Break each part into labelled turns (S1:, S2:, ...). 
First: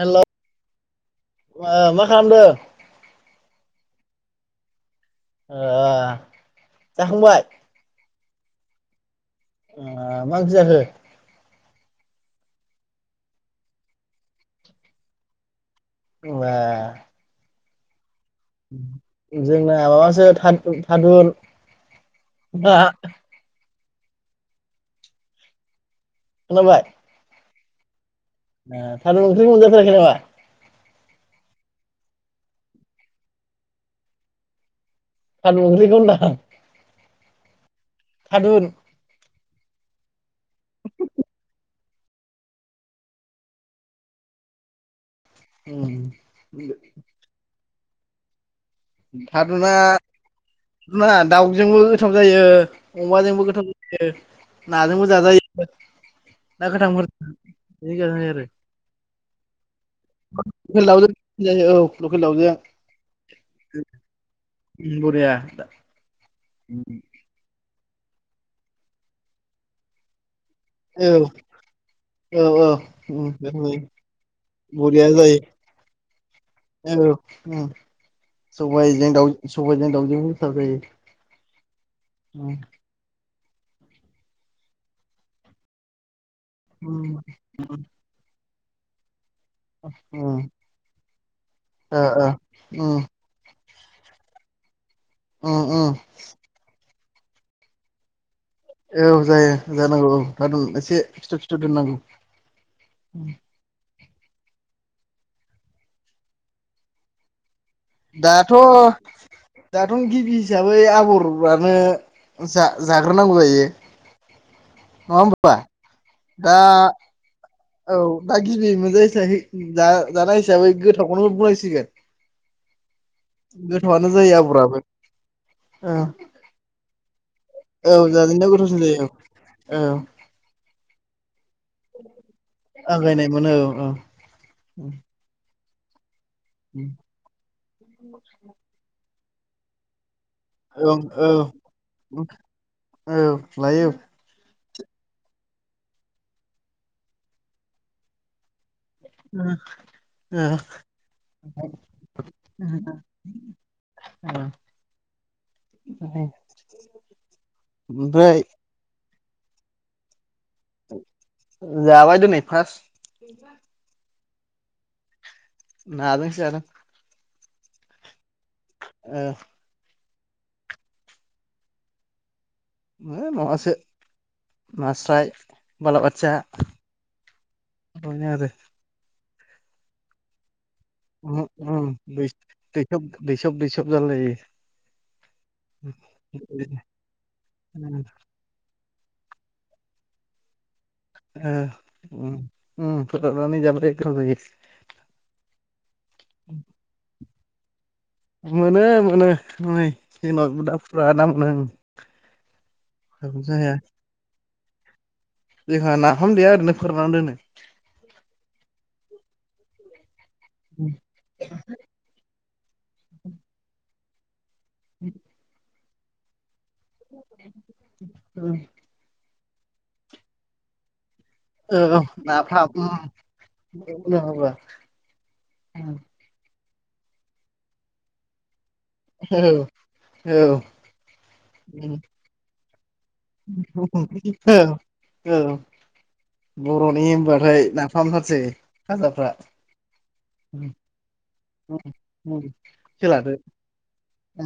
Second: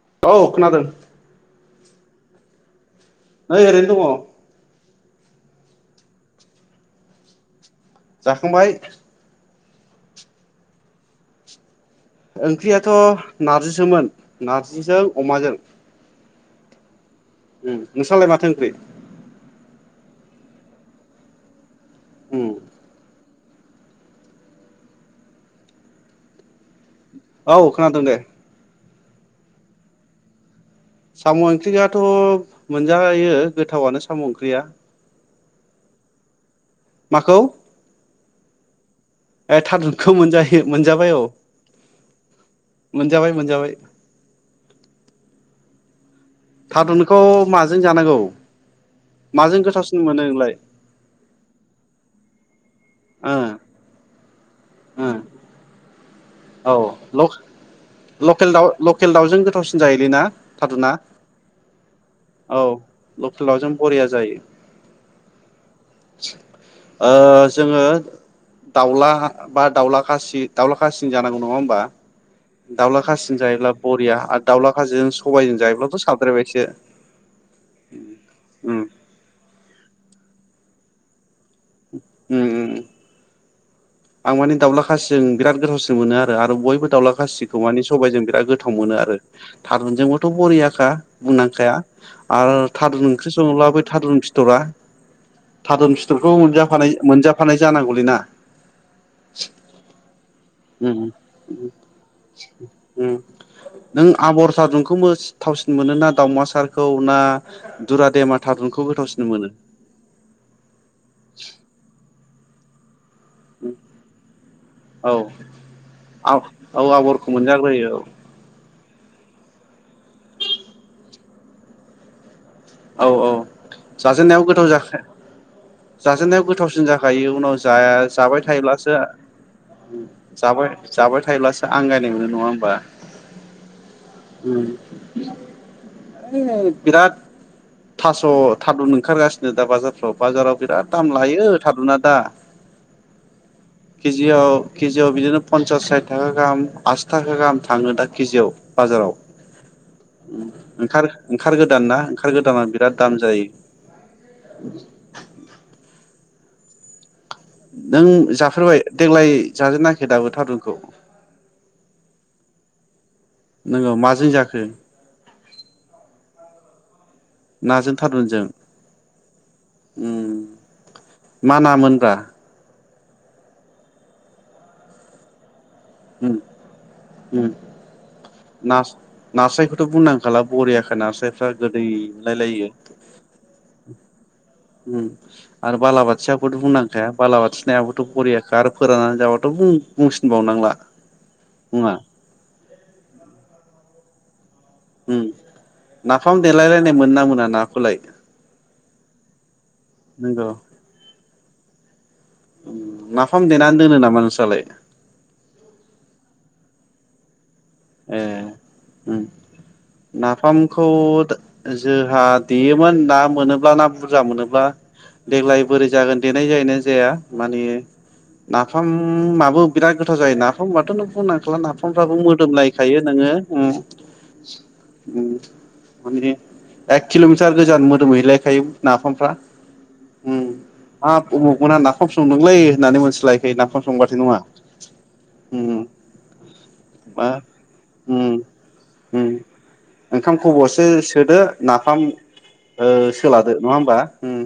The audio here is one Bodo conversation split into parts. S1: हेल'
S2: औ खोनादों
S1: मा मा खालामदों
S2: नै ओरैनो दङ
S1: जाखांबाय?
S2: जाखांबाय।
S1: मा ओंख्रि जाखो?
S2: ओंख्रियाथ' नारजिसोमोन नारजिजों अमाजों
S1: बाह
S2: ओम नोंसालाय माथ
S1: जोंना माबासो थाद थादुन आ खोनाबाय
S2: औ खोनादों दे
S1: थारुन ओंख्रि मोनजाफेराखै नामा
S2: साम' ओंख्रिआथ' मोनजायो गोथावआनो साम' ओंख्रिया
S1: थारुन ओंख्रिखौ होनदां।
S2: माखौ
S1: थादुन
S2: ए थादुनखौ मोनजायो मोनजाबाय औ मोनजाबाय मोनजाबाय
S1: उम
S2: थादुनखौ माजों जानांगौ माजों
S1: थादुना
S2: गोथावसिन मोनो नोंलाय
S1: ना दाउजोंबो गोथाव जायो।
S2: ओ
S1: अमाजोंबो गोथाव जायो नाजोंबो जायो।
S2: औ लावस
S1: आरो
S2: लकेल दाउ लकेल दाउजों गोथावसिन जायोलै ना
S1: लकेल
S2: थादुना
S1: दाउजों जायो लकेल दाउजों
S2: औ। औ लकेल दाउजों बरिया जायो।
S1: बरिया दा।
S2: ओ जोङो दाउला बा दाउला खासि दाउला
S1: औ
S2: खासिजों जानांगौ नङा होमबा।
S1: औ औ
S2: दाउला खासिजों जायोब्ला बरिया आरो दाउला
S1: बरिया
S2: खासिजों
S1: जायो
S2: सबाइजों जायोब्लाथ' साबद्रायबायसो
S1: औ
S2: उम
S1: सबाइजों दाउ सबाइजों दावजोंबो गोथाव जायो। उम।
S2: आं माने दाउला खासिजों बिरात गोथावसिन मोनो आरो आरो बयबो दाउला
S1: उम
S2: खासिखौ माने सबाइजों बिराद गोथाव। गोथाव मोनो आरो। थारुनजोंबोथ'
S1: उम
S2: बरियाखा बुंनांखाया
S1: ओ ओ
S2: आरो
S1: उम
S2: थारुन ओंख्रि सङोब्लाबो थारुन फिथरा
S1: उम
S2: थारुन
S1: उम
S2: फिथरखौ मोनजाफानाय मोनजाफानाय जानांगौलै ना।
S1: औ जायो जानांगौ औ दादु एसे
S2: उम
S1: फिथर फिथर दोननांगौ।
S2: नों आबर सादुनखौ मोस थावसिन मोनो ना दावमासारखौ ना। दुरादेमा
S1: दाथ'
S2: थारुनखौ गोथावसिन मोनो?
S1: दाथ' गिबि हिसाबै आबरफ्रानो जा जाग्रोनांगौ जाहैयो नङा होमबा।
S2: आ औ आबरखौ मो
S1: औ दा गिबि मोनजायिसाबै जा जानाय हिसाबै गोथावखौनो बुंनांसिगोन।
S2: औ औ
S1: गोथावआनो जायो
S2: जाजेननायाव गोथाव
S1: आबराबो
S2: जाखाया।
S1: औ
S2: जाजेननायाव गोथावसिन जाखायो उनाव
S1: औ
S2: जाया जाबाय
S1: जाजेननायाव गोथावसिन
S2: थायोब्लासो।
S1: जायो औ औ
S2: जाबाय जाबाय थायोब्लासो। आंगायनाय मोननो नङा होमबा?
S1: आंगायनाय मोनो औ
S2: ओम। बिराद थास' थारुन ओंखारगासिनो दा बाजारफ्राव। बाजाराव बिराद
S1: औ
S2: दाम
S1: औ
S2: लायो थारुना दा
S1: औ लायो
S2: केजियाव। केजिव बिदिनो पन्सास साथि थाखा गाहाम आसि थाखा गाहाम थाङो दा केजियावव। बाजाराव
S1: ओ ओ
S2: ओंखार गोदान ना? दामा बिराद दाम जायो।
S1: ओमफ्राय [inaudible]
S2: नों जाफेरबाय देग्लाय जाजेनाखै दाबो थारुन?
S1: जाबाय दिनै फार्स्ट।
S2: नोंगौ माजों जाखो?
S1: नाजोंसो जादों।
S2: नाजों थारुन जों?
S1: ओ।
S2: मा नामोनब्रा?
S1: ओ‌ माबासो नास्राय। बाला बाथिया
S2: उम उम
S1: आरो।
S2: नास नास्रायखौथ' बुंनांखाला। बरियाखा नास्रायफ्रा
S1: उम दै
S2: गोदैलायलायो।
S1: दैसब दैसब दैसब जालायो
S2: उ आरो बालाबाथियाखौथ' बुंनांखाया बालाबाथि नायाबोथ' बरियाखा आरो फोराननानै जाबाथ' बुंसिनबावनांला
S1: ओ
S2: मुङा
S1: फोराननानै जाबाथाय गोथाव जायो।
S2: ओम नाफाम देलायलायनाय मोनो ना मोना नाखौलाय?
S1: मोनो मोनो नै
S2: नोंगौ
S1: जोंनाव दा फुरा ना मोनो ओं
S2: नाफाम
S1: जाया
S2: देनानै दोनो नामा नोंस्रलाय?
S1: जोंहा नाफाम देया ओरैनो फोरनानै दोनो
S2: ए ओम नाफामखौ जोंहा देयोमोन ना मोनोब्ला ना बुरजा मोनोब्ला बा देग्लाय बोरै जागोन देनाय जायोना जाया माने
S1: दोनो
S2: नाफामाबो बिराद गोथाव जायो नाफामबाथ' नों
S1: ओ
S2: [unintelligible]
S1: औ
S2: फामफ्राबो
S1: नाफाम
S2: मोदोमलायो।
S1: उम
S2: दायो नोङो
S1: उनाव होबा
S2: माने एक किल'मिटार गोजान मोदोम हैलायखायो नाफामफ्रा
S1: औ औ
S2: हाब उमुगमना नाफाम संदोंलै होननानै। मोनथिलायखायो नाफाम संबाथाय नङा
S1: औ औ
S2: उम
S1: बर'नि
S2: बा
S1: हनबाथाय ना
S2: उम
S1: खालामथारसै
S2: उम
S1: खाजाफ्रा
S2: ओंखाम खब'से सोदो नाफाम
S1: [inaudible]
S2: ओ
S1: सोलादो
S2: सोलादो नङा होमबा उम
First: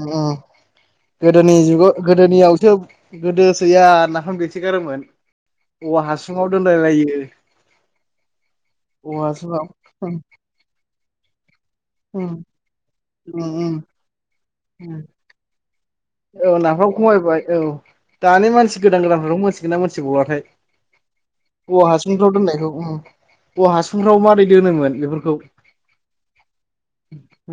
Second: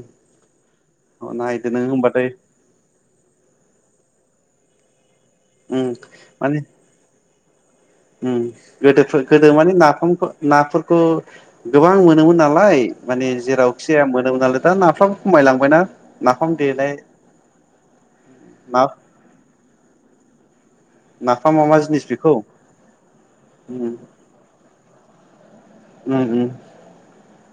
S1: गोदोनि
S2: नायदो नों
S1: जुगाव
S2: होमबाथाय
S1: गोदोनियावसो गोदोसोया नाफाम देसोगारोमोन
S2: उम
S1: औवा हासुङाव दोनलायलायो।
S2: ओम गोदो
S1: औवा
S2: गोदो
S1: हासुङाव
S2: माने नाफाम नाफोरखौ गोबां मोनोमोन नालाय माने जेरावखि जाया मोनोमोन नालाय दा नाफ्राबो खमायलांबायना नाफाम
S1: औ
S2: देनाय
S1: नाफाव खमायबाय औ दानि
S2: ना
S1: मानसि गोदान गोदानफोरखौ मोनथिगोन ना मोनथिबावाथाय?
S2: नाफामा मा
S1: औवा
S2: जिनिस बेखौ
S1: हासुंफ्राव दोननायखौ औवा
S2: उम
S1: हासुंफ्राव मारै दोनोमोन बेफोरखौ
S2: उम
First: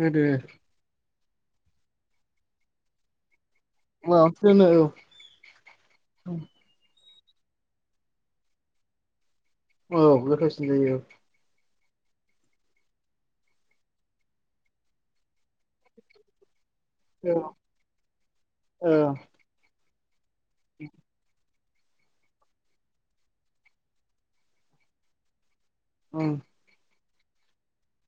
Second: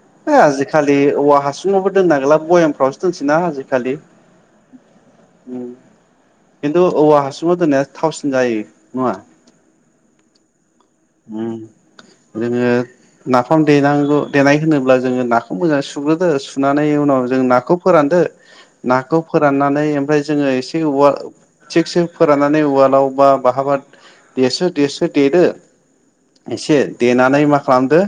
S1: गोदो
S2: आजिखालि औवा हासुङावबो दोननांला बयाम यावसो दोनसै ना‌ आजिखालि
S1: माबासो दोनो
S2: खिन्थु औवा हासुङाव दोननाय थावसिन जायो नङा
S1: औ गोथावसिन जायो।
S2: उम जोङो नाफाम देनांगौ देनाय होनोब्ला जोङो नाखौ मोजां सुग्रोदो सुनानै उनाव
S1: औ
S2: जों नाखौ फोरानदो
S1: एसे
S2: नाखौ फोराननानै ओमफ्राय जोङो एसे थिगसो फोराननानै उवालाव बा बाहाबा देसो देसो देदो
S1: खम
S2: एसे देनानै मा खालामदो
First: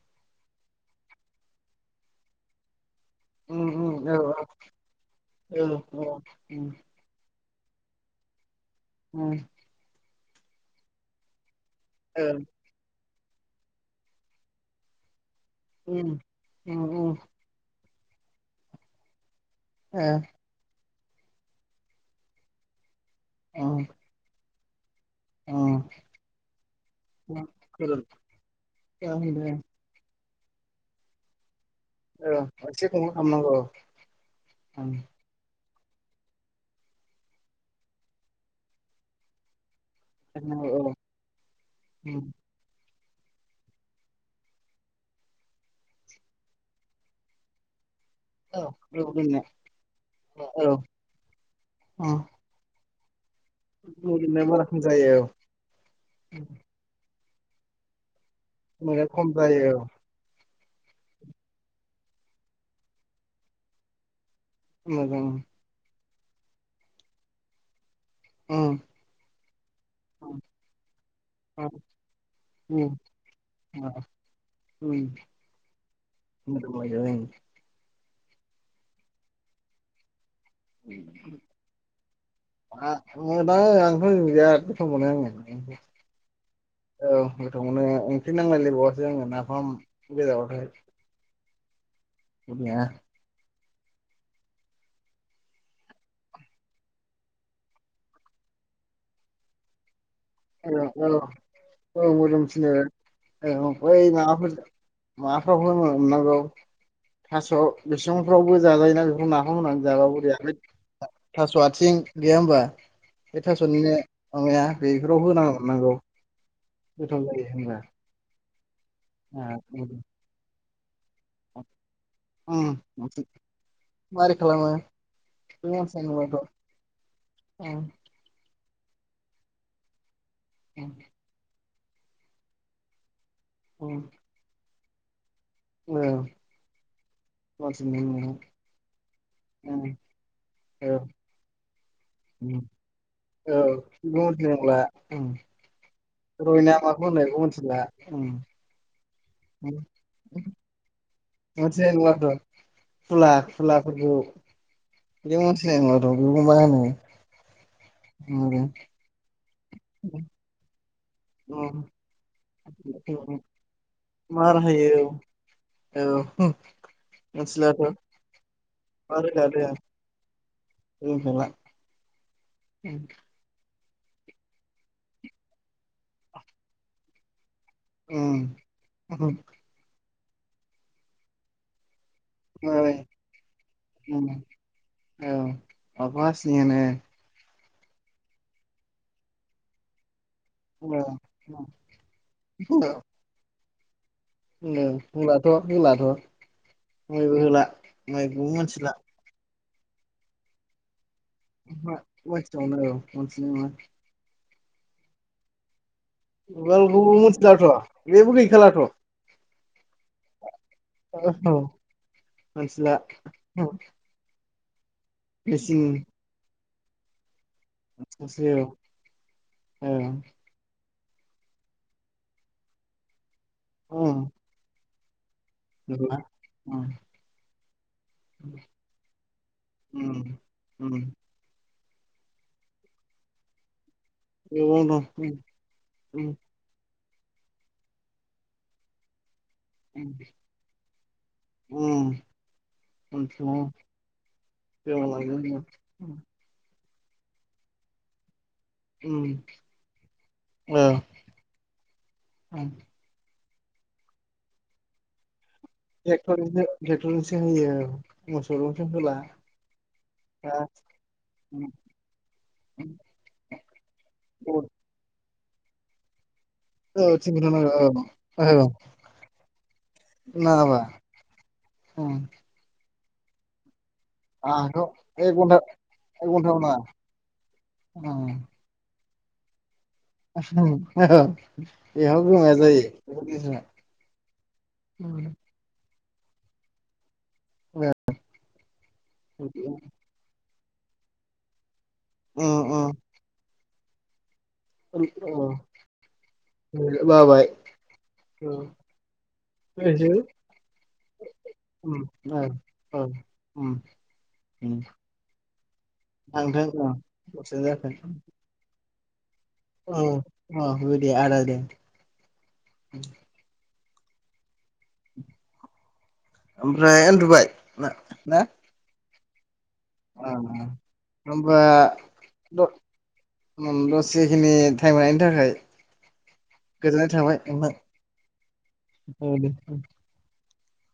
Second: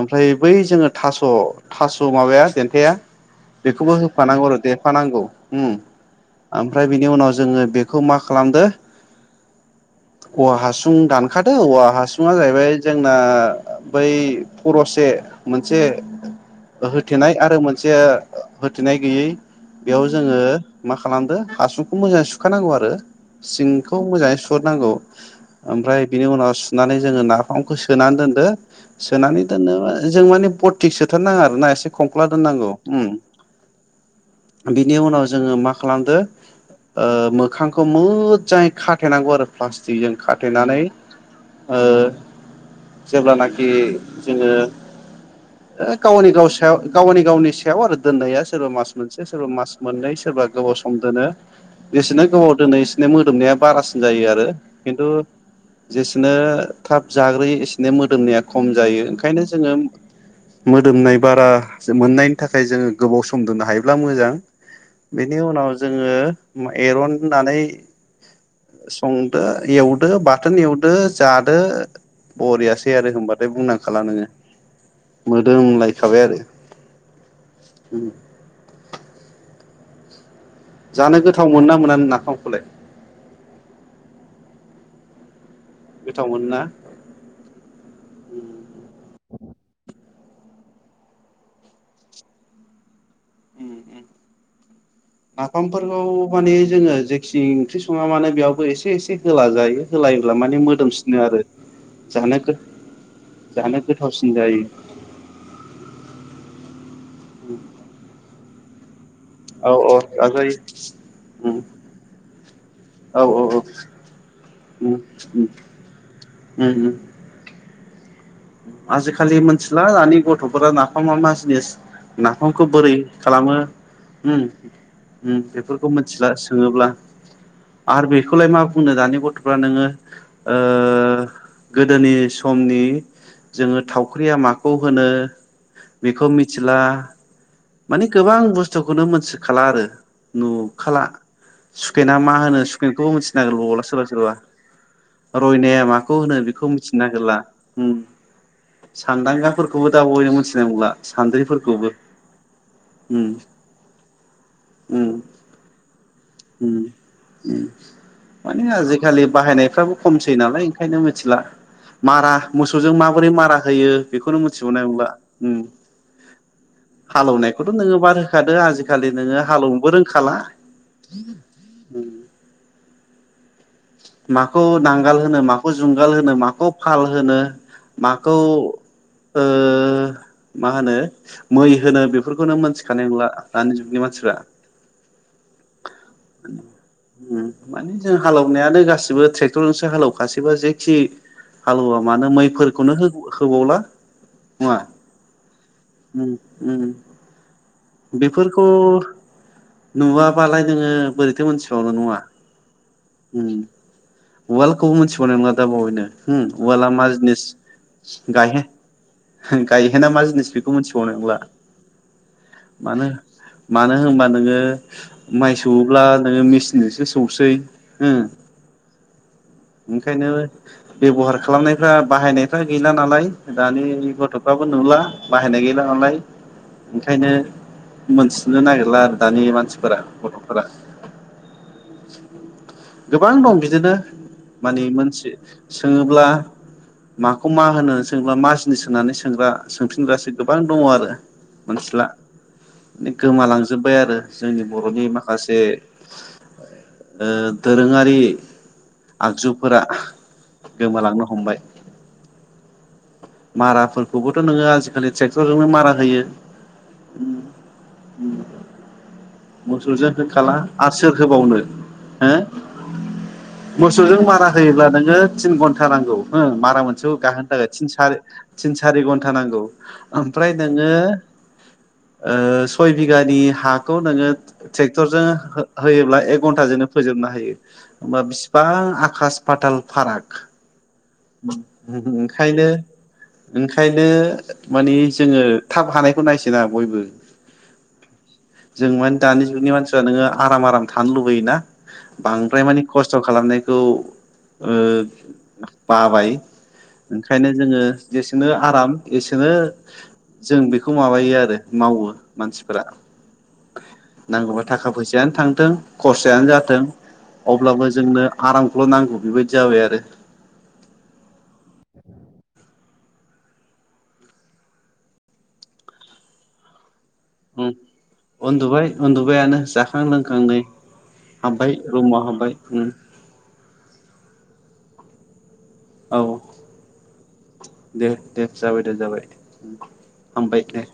S2: ओमफ्राय बै जोङो थास' थास' माबाया देन्थाया बेखौबो होफानांगौ आरो देफानांगौ ओमफ्राय बिनि उनाव जोङो बेखौ मा खालामदो।
S1: औ।
S2: औवा हासुं दानखादो औवा हासुङा जाहैबाय जों बा बै फर'से मोनसे होथेनाय आरो मोन मोनसे होथेनाय गैयै बेयाव जोङो मा खालामदो हासुंखौ मोजाङै सुखानांगौ आरो सिंखौ मोजाङै सुहरनांगौ। ओमफ्राय बिनि उनाव सुनानै जोङो नाफामखौ सोनानै दोनदो सोनानै
S1: खालामनांगौ
S2: दोनोबा जों माने बरटिक सोथार नाङा आरोना एसे खंख्ला दोननांगौ बिनि उनाव जोङो मा खालामदो मोखांखौ मोजाङै खाथेनांगौ आरो प्लाटिक जि जों खाथेनानै ओ
S1: औ।
S2: जेब्लानाखि जोङो गावनि गाव सायाव गावनि गावनि सायाव आरो। दोननाया
S1: औ
S2: सोरबा मास मोनसे
S1: लुबैनाया
S2: सोरबा मास मोननै सोरबा गोबाव सम दोनो बेसोनो गोबाव दोनो एसेनो मोदोमनाया बारासिन जायो आरो
S1: बारा खम
S2: खिन्थु
S1: जायो औ
S2: जेसेबांनो थाब जाग्रोयो एसेनो मोदोमनाया खम जायो
S1: मोजां खम
S2: ओंखायनो जोङो
S1: जायो औ
S2: मोदोमनाय बारा मोननायनि थाखाय जोङो गोबाव सम दोननो हायोब्ला मोजां।
S1: मोजां
S2: बेनि उनाव जोङो एरननानै संदो एवदो बाथोन एवदो दो जादो बरियासै आरो होनबाथाय बुंनांखाला नोङो मोदोमलायखाबाय आरो। जानो
S1: [unintelligible]
S2: गोथाव मोनोना मोना नाफामखौलाय
S1: समावनो आङो औ
S2: गोथाव मोनोना
S1: गोथावमोनो ओंख्रि नांलायलायबावासै आंनो नाफाम [unintelligible] [inaudible]
S2: नाफामफोरखौ माने जोङो जेखि ओंख्रि सङा मानो बेयावबो एसे एसे होला जायो होलायोब्ला माने
S1: औ औ
S2: मोदोमसिनो आरो जानो
S1: ए
S2: जानो
S1: ओमफ्राय
S2: गोथावसिन जायो
S1: [unintelligible] थास' बिसंफ्रावबो जाजायो ना जों नाखौ
S2: औ
S1: होनानै
S2: औ
S1: जाब्ला बोरै
S2: जाजायो
S1: जागोनथाय थास' आथिं गैया होमब्ला
S2: औ औ
S1: बे
S2: औ
S1: थास'निनो माबाया बेफोराव होना हरनांगौ गोथाव जायो होमब्ला
S2: आजिखालि मोनथिला दानि गथ'फोरा ना नाफामा मा जिनिस
S1: उम
S2: नाफामखौ बोरै खालामो
S1: मारै खालामो
S2: उम-उम
S1: बे
S2: बेफोरखौ
S1: मानसिया
S2: मिथिला
S1: नुबाथ' औ
S2: सोङोब्ला आरो बेखौलाय मा बुंनो दानि गथ'फ्रा नोङो ओ गोदोनि समनि जोङो
S1: औ
S2: थावख्रिया माखौ होनो
S1: औ
S2: बेखौ मिथिला
S1: मानसि
S2: माने
S1: नुनायाव
S2: गोबां बुस्थुखौनो मोनथिखाला आरो
S1: उम औ
S2: नुखाला सुखेना मा
S1: उम।
S2: होनो सुकेनखौ मिथि
S1: औ बेखौ
S2: नागिरबावला सोरबा
S1: मिथिनाय
S2: सोरबा
S1: नंला
S2: रयनाया माखौ होनो बेखौ
S1: रयना
S2: मिथिनो
S1: माखौ होनो
S2: नागिरला
S1: बेखौ मिथिला
S2: सान्दांगाफोरखौबो दा बयनो मिथिनाय नंला सान्द्रिफोरखौबो उम
S1: फुला फुलाफोरबो
S2: उम
S1: [unintelligible] बेखौबा
S2: उम
S1: मा बुङो
S2: बाहायनायफोराबो खमसै नालाय ओंखायनो मोनथिला मारा मोसौजों मावो माबोरै मारा होयो बेखौनो
S1: मार
S2: मोनथिबावनाय
S1: होयो
S2: नंला उम
S1: औ
S2: हालएवनायखौथ'
S1: मिथिलाथ'
S2: नोङो मार होखादों आजिखालि
S1: मार
S2: नोङो
S1: रोगा रोगा
S2: हालएवनोबो रोंखाला नों
S1: ए
S2: माखौ नांगाल होनो माखौ जुंगाल होनो माखौ फाल होनो माखौ
S1: उम
S2: ओ मा होनो मै होनो बे बेफोरखौनो
S1: मारै
S2: मोनथिखानाय नंला दानि जुगनि मानसिफ्रा
S1: बाबसनियानो
S2: माने जों हालौनायानो गासिबो ट्रेक्टरजों हालौ गासैबो जेखि
S1: होनो
S2: हालुवा मानो मैफोरखौनो होबावला
S1: उम
S2: नङा
S1: होनब्लाथ' होनलाथ'
S2: उम उम
S1: बयबो होला मैखौबो
S2: बेफोरखौ
S1: मिथिला
S2: नुवाबालाय नोङो बोरैथो मोनथिबावल
S1: ओहो
S2: नङा
S1: मिथिबावनो औ मिथिनाय नंला
S2: वार्ल्डखौबो मिथिबावनाय नङा दा बावैनो हो वालआ
S1: बेखौबो
S2: मा जिनिस
S1: मिथिलाथ' बेबो
S2: गायहे
S1: गैखालाथ'
S2: गायहेना मा जिनिस बेखौ मोनथिबाव नंला
S1: मिथिला
S2: मानो मानो होनबा नोङो माइ
S1: मेचिन
S2: सौव्ला नोङो मेचिनजोंसो सौसै ओ
S1: सो औ
S2: ओंखायनो बेब'हार खालामनायफ्रा बाहायनायफ्रा गैला नालाय दानि
S1: ओं
S2: गथ'फ्राबो नुला बाहायनाय गैला नालाय
S1: नंगौना ओम
S2: ओंखायनो मोनथिनो नागिरला आरो दानि मानसिफोरा
S1: ओम
S2: गथ'फोरा
S1: ओम
S2: गोबां दं बिदिनो माने
S1: गोबां दं
S2: मोनसे
S1: ओम
S2: सोङोब्ला माखौ मा होनो सोंब्ला जिनिस होनानै सोंग्रा सोंफिनग्रासो गोबां दङ आरो मोनथिला
S1: ओम
S2: माने
S1: ओम ओम
S2: गोमालांजोबबाय आरो जोंनि बर'नि माखासे दोरोङारि
S1: ओम
S2: आगजुफोरा
S1: औ
S2: गोमालांनो हमबाय माराफोरखौबोथ' नोङो आजिखालि ट्रेक्टरजोंनो मारा होयो
S1: टेक्टरसो होयो मोसौजोंसो होला
S2: मोसुरजों होखाला
S1: दा
S2: आरो सोर होबावनो हो मोसौजों मारा होयोब्ला नोङो थिन घन्टा नांगौ हो मारा मोनसे
S1: औ थिन
S2: गाहोनो
S1: घन्टा
S2: थाखाय
S1: नांगौ
S2: थिन सारि
S1: औ
S2: तिन सारि घन्टा नांगौ ओमफ्राय
S1: नाङाबा
S2: नोङो
S1: ओम
S2: ओ सय बिगानि हा खौ नोङो ट्रेक्टर
S1: आंहाथ'
S2: जों
S1: एक घन्टा
S2: होयोब्ला एक
S1: घन्टाबो नाङा
S2: घन्टाजोंनो फोजोबनो हायो हबा
S1: ओम
S2: बिसिबां हा खास फाताल फाराग
S1: औ बेयाव गोमाया
S2: ओंखायनो
S1: जायो
S2: ओंखायनो मानि
S1: उम
S2: जोङो थाब हानायखौ नायसोना बयबो।
S1: उम
S2: जों मानि दानि जुगनि मानसिफ्रा नोङो आराम आराम थानो लुबैयो ना? बांद्राय
S1: औ
S2: मानि खस्थ' खालामनायखौ ओ बाबाय
S1: बाबाय
S2: ओंखायनो जोङो जेसेनो आराम एसेनो
S1: थांथों
S2: जों बेखौ माबायो आरो मावो मानसिफोरा नांगौबा थाखा फैसायानो थांथों खरसायानो जाथों
S1: औ दसे
S2: अब्लाबो
S1: जाथों
S2: जोंनो आराम खौल' नांगौ बेबायदि जाबाय आरो
S1: औ अ दे आदा दे। ओमफ्राय उन्दुबाय
S2: उम
S1: ना ना?
S2: उन्दुबाय उन्दुबायानो जाखां
S1: अ
S2: लोंखां नै हाबबाय रुमाव हाबबाय।
S1: उम दसेखिनि टाइम लानायनि थाखाय।
S2: औ
S1: गोजोननाय थाबाय नोंथां
S2: दे दे जाबाय दे
S1: औ
S2: जाबाय।
S1: दे
S2: हामबाय दे।